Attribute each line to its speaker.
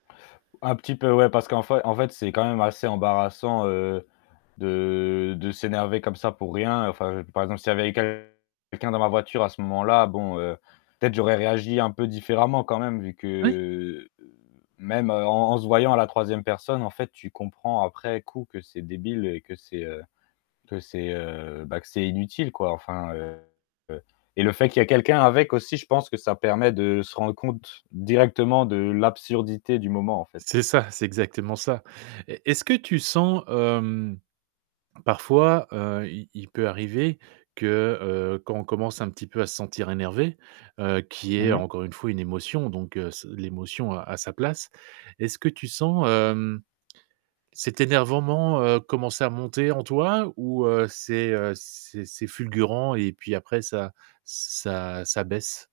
Speaker 1: Un petit peu, ouais. Parce qu'en fai en fait, c'est quand même assez embarrassant, heu, de de s'énerver comme ça pour rien, enfin par exemple, s'il y avait eu quelqu'un dans ma voiture à ce moment-là, bon, heu, peut-être j'aurais réagi un peu différemment quand même, vu
Speaker 2: Oui.
Speaker 1: que même en en se voyant à la 3e personne, en fait, tu comprends après coup que c'est débile et que c'est, heu, que c'est, heu, bah, que c'est inutile, quoi, enfin, heu, et le fait qu'il y ait quelqu'un avec aussi, je pense que ça permet de se rendre compte, directement de l'absurdité du moment, en fait.
Speaker 2: C'est ça, c'est exactement ça. Et, est-ce que tu sens, hem, parfois, heu, il il peut arriver, que, heu, quand on commence un petit peu à se sentir énervé, heu, qui
Speaker 1: Mmh
Speaker 2: est,
Speaker 1: mh.
Speaker 2: encore une fois, une émotion donc, heu, s l'émotion, heu, a sa place, est-ce que tu sens, hem, cet énervement, heu, commencer à monter en toi? Ou, heu, c'est, heu, c'est c'est fulgurant et puis après ça ç ça ça baisse?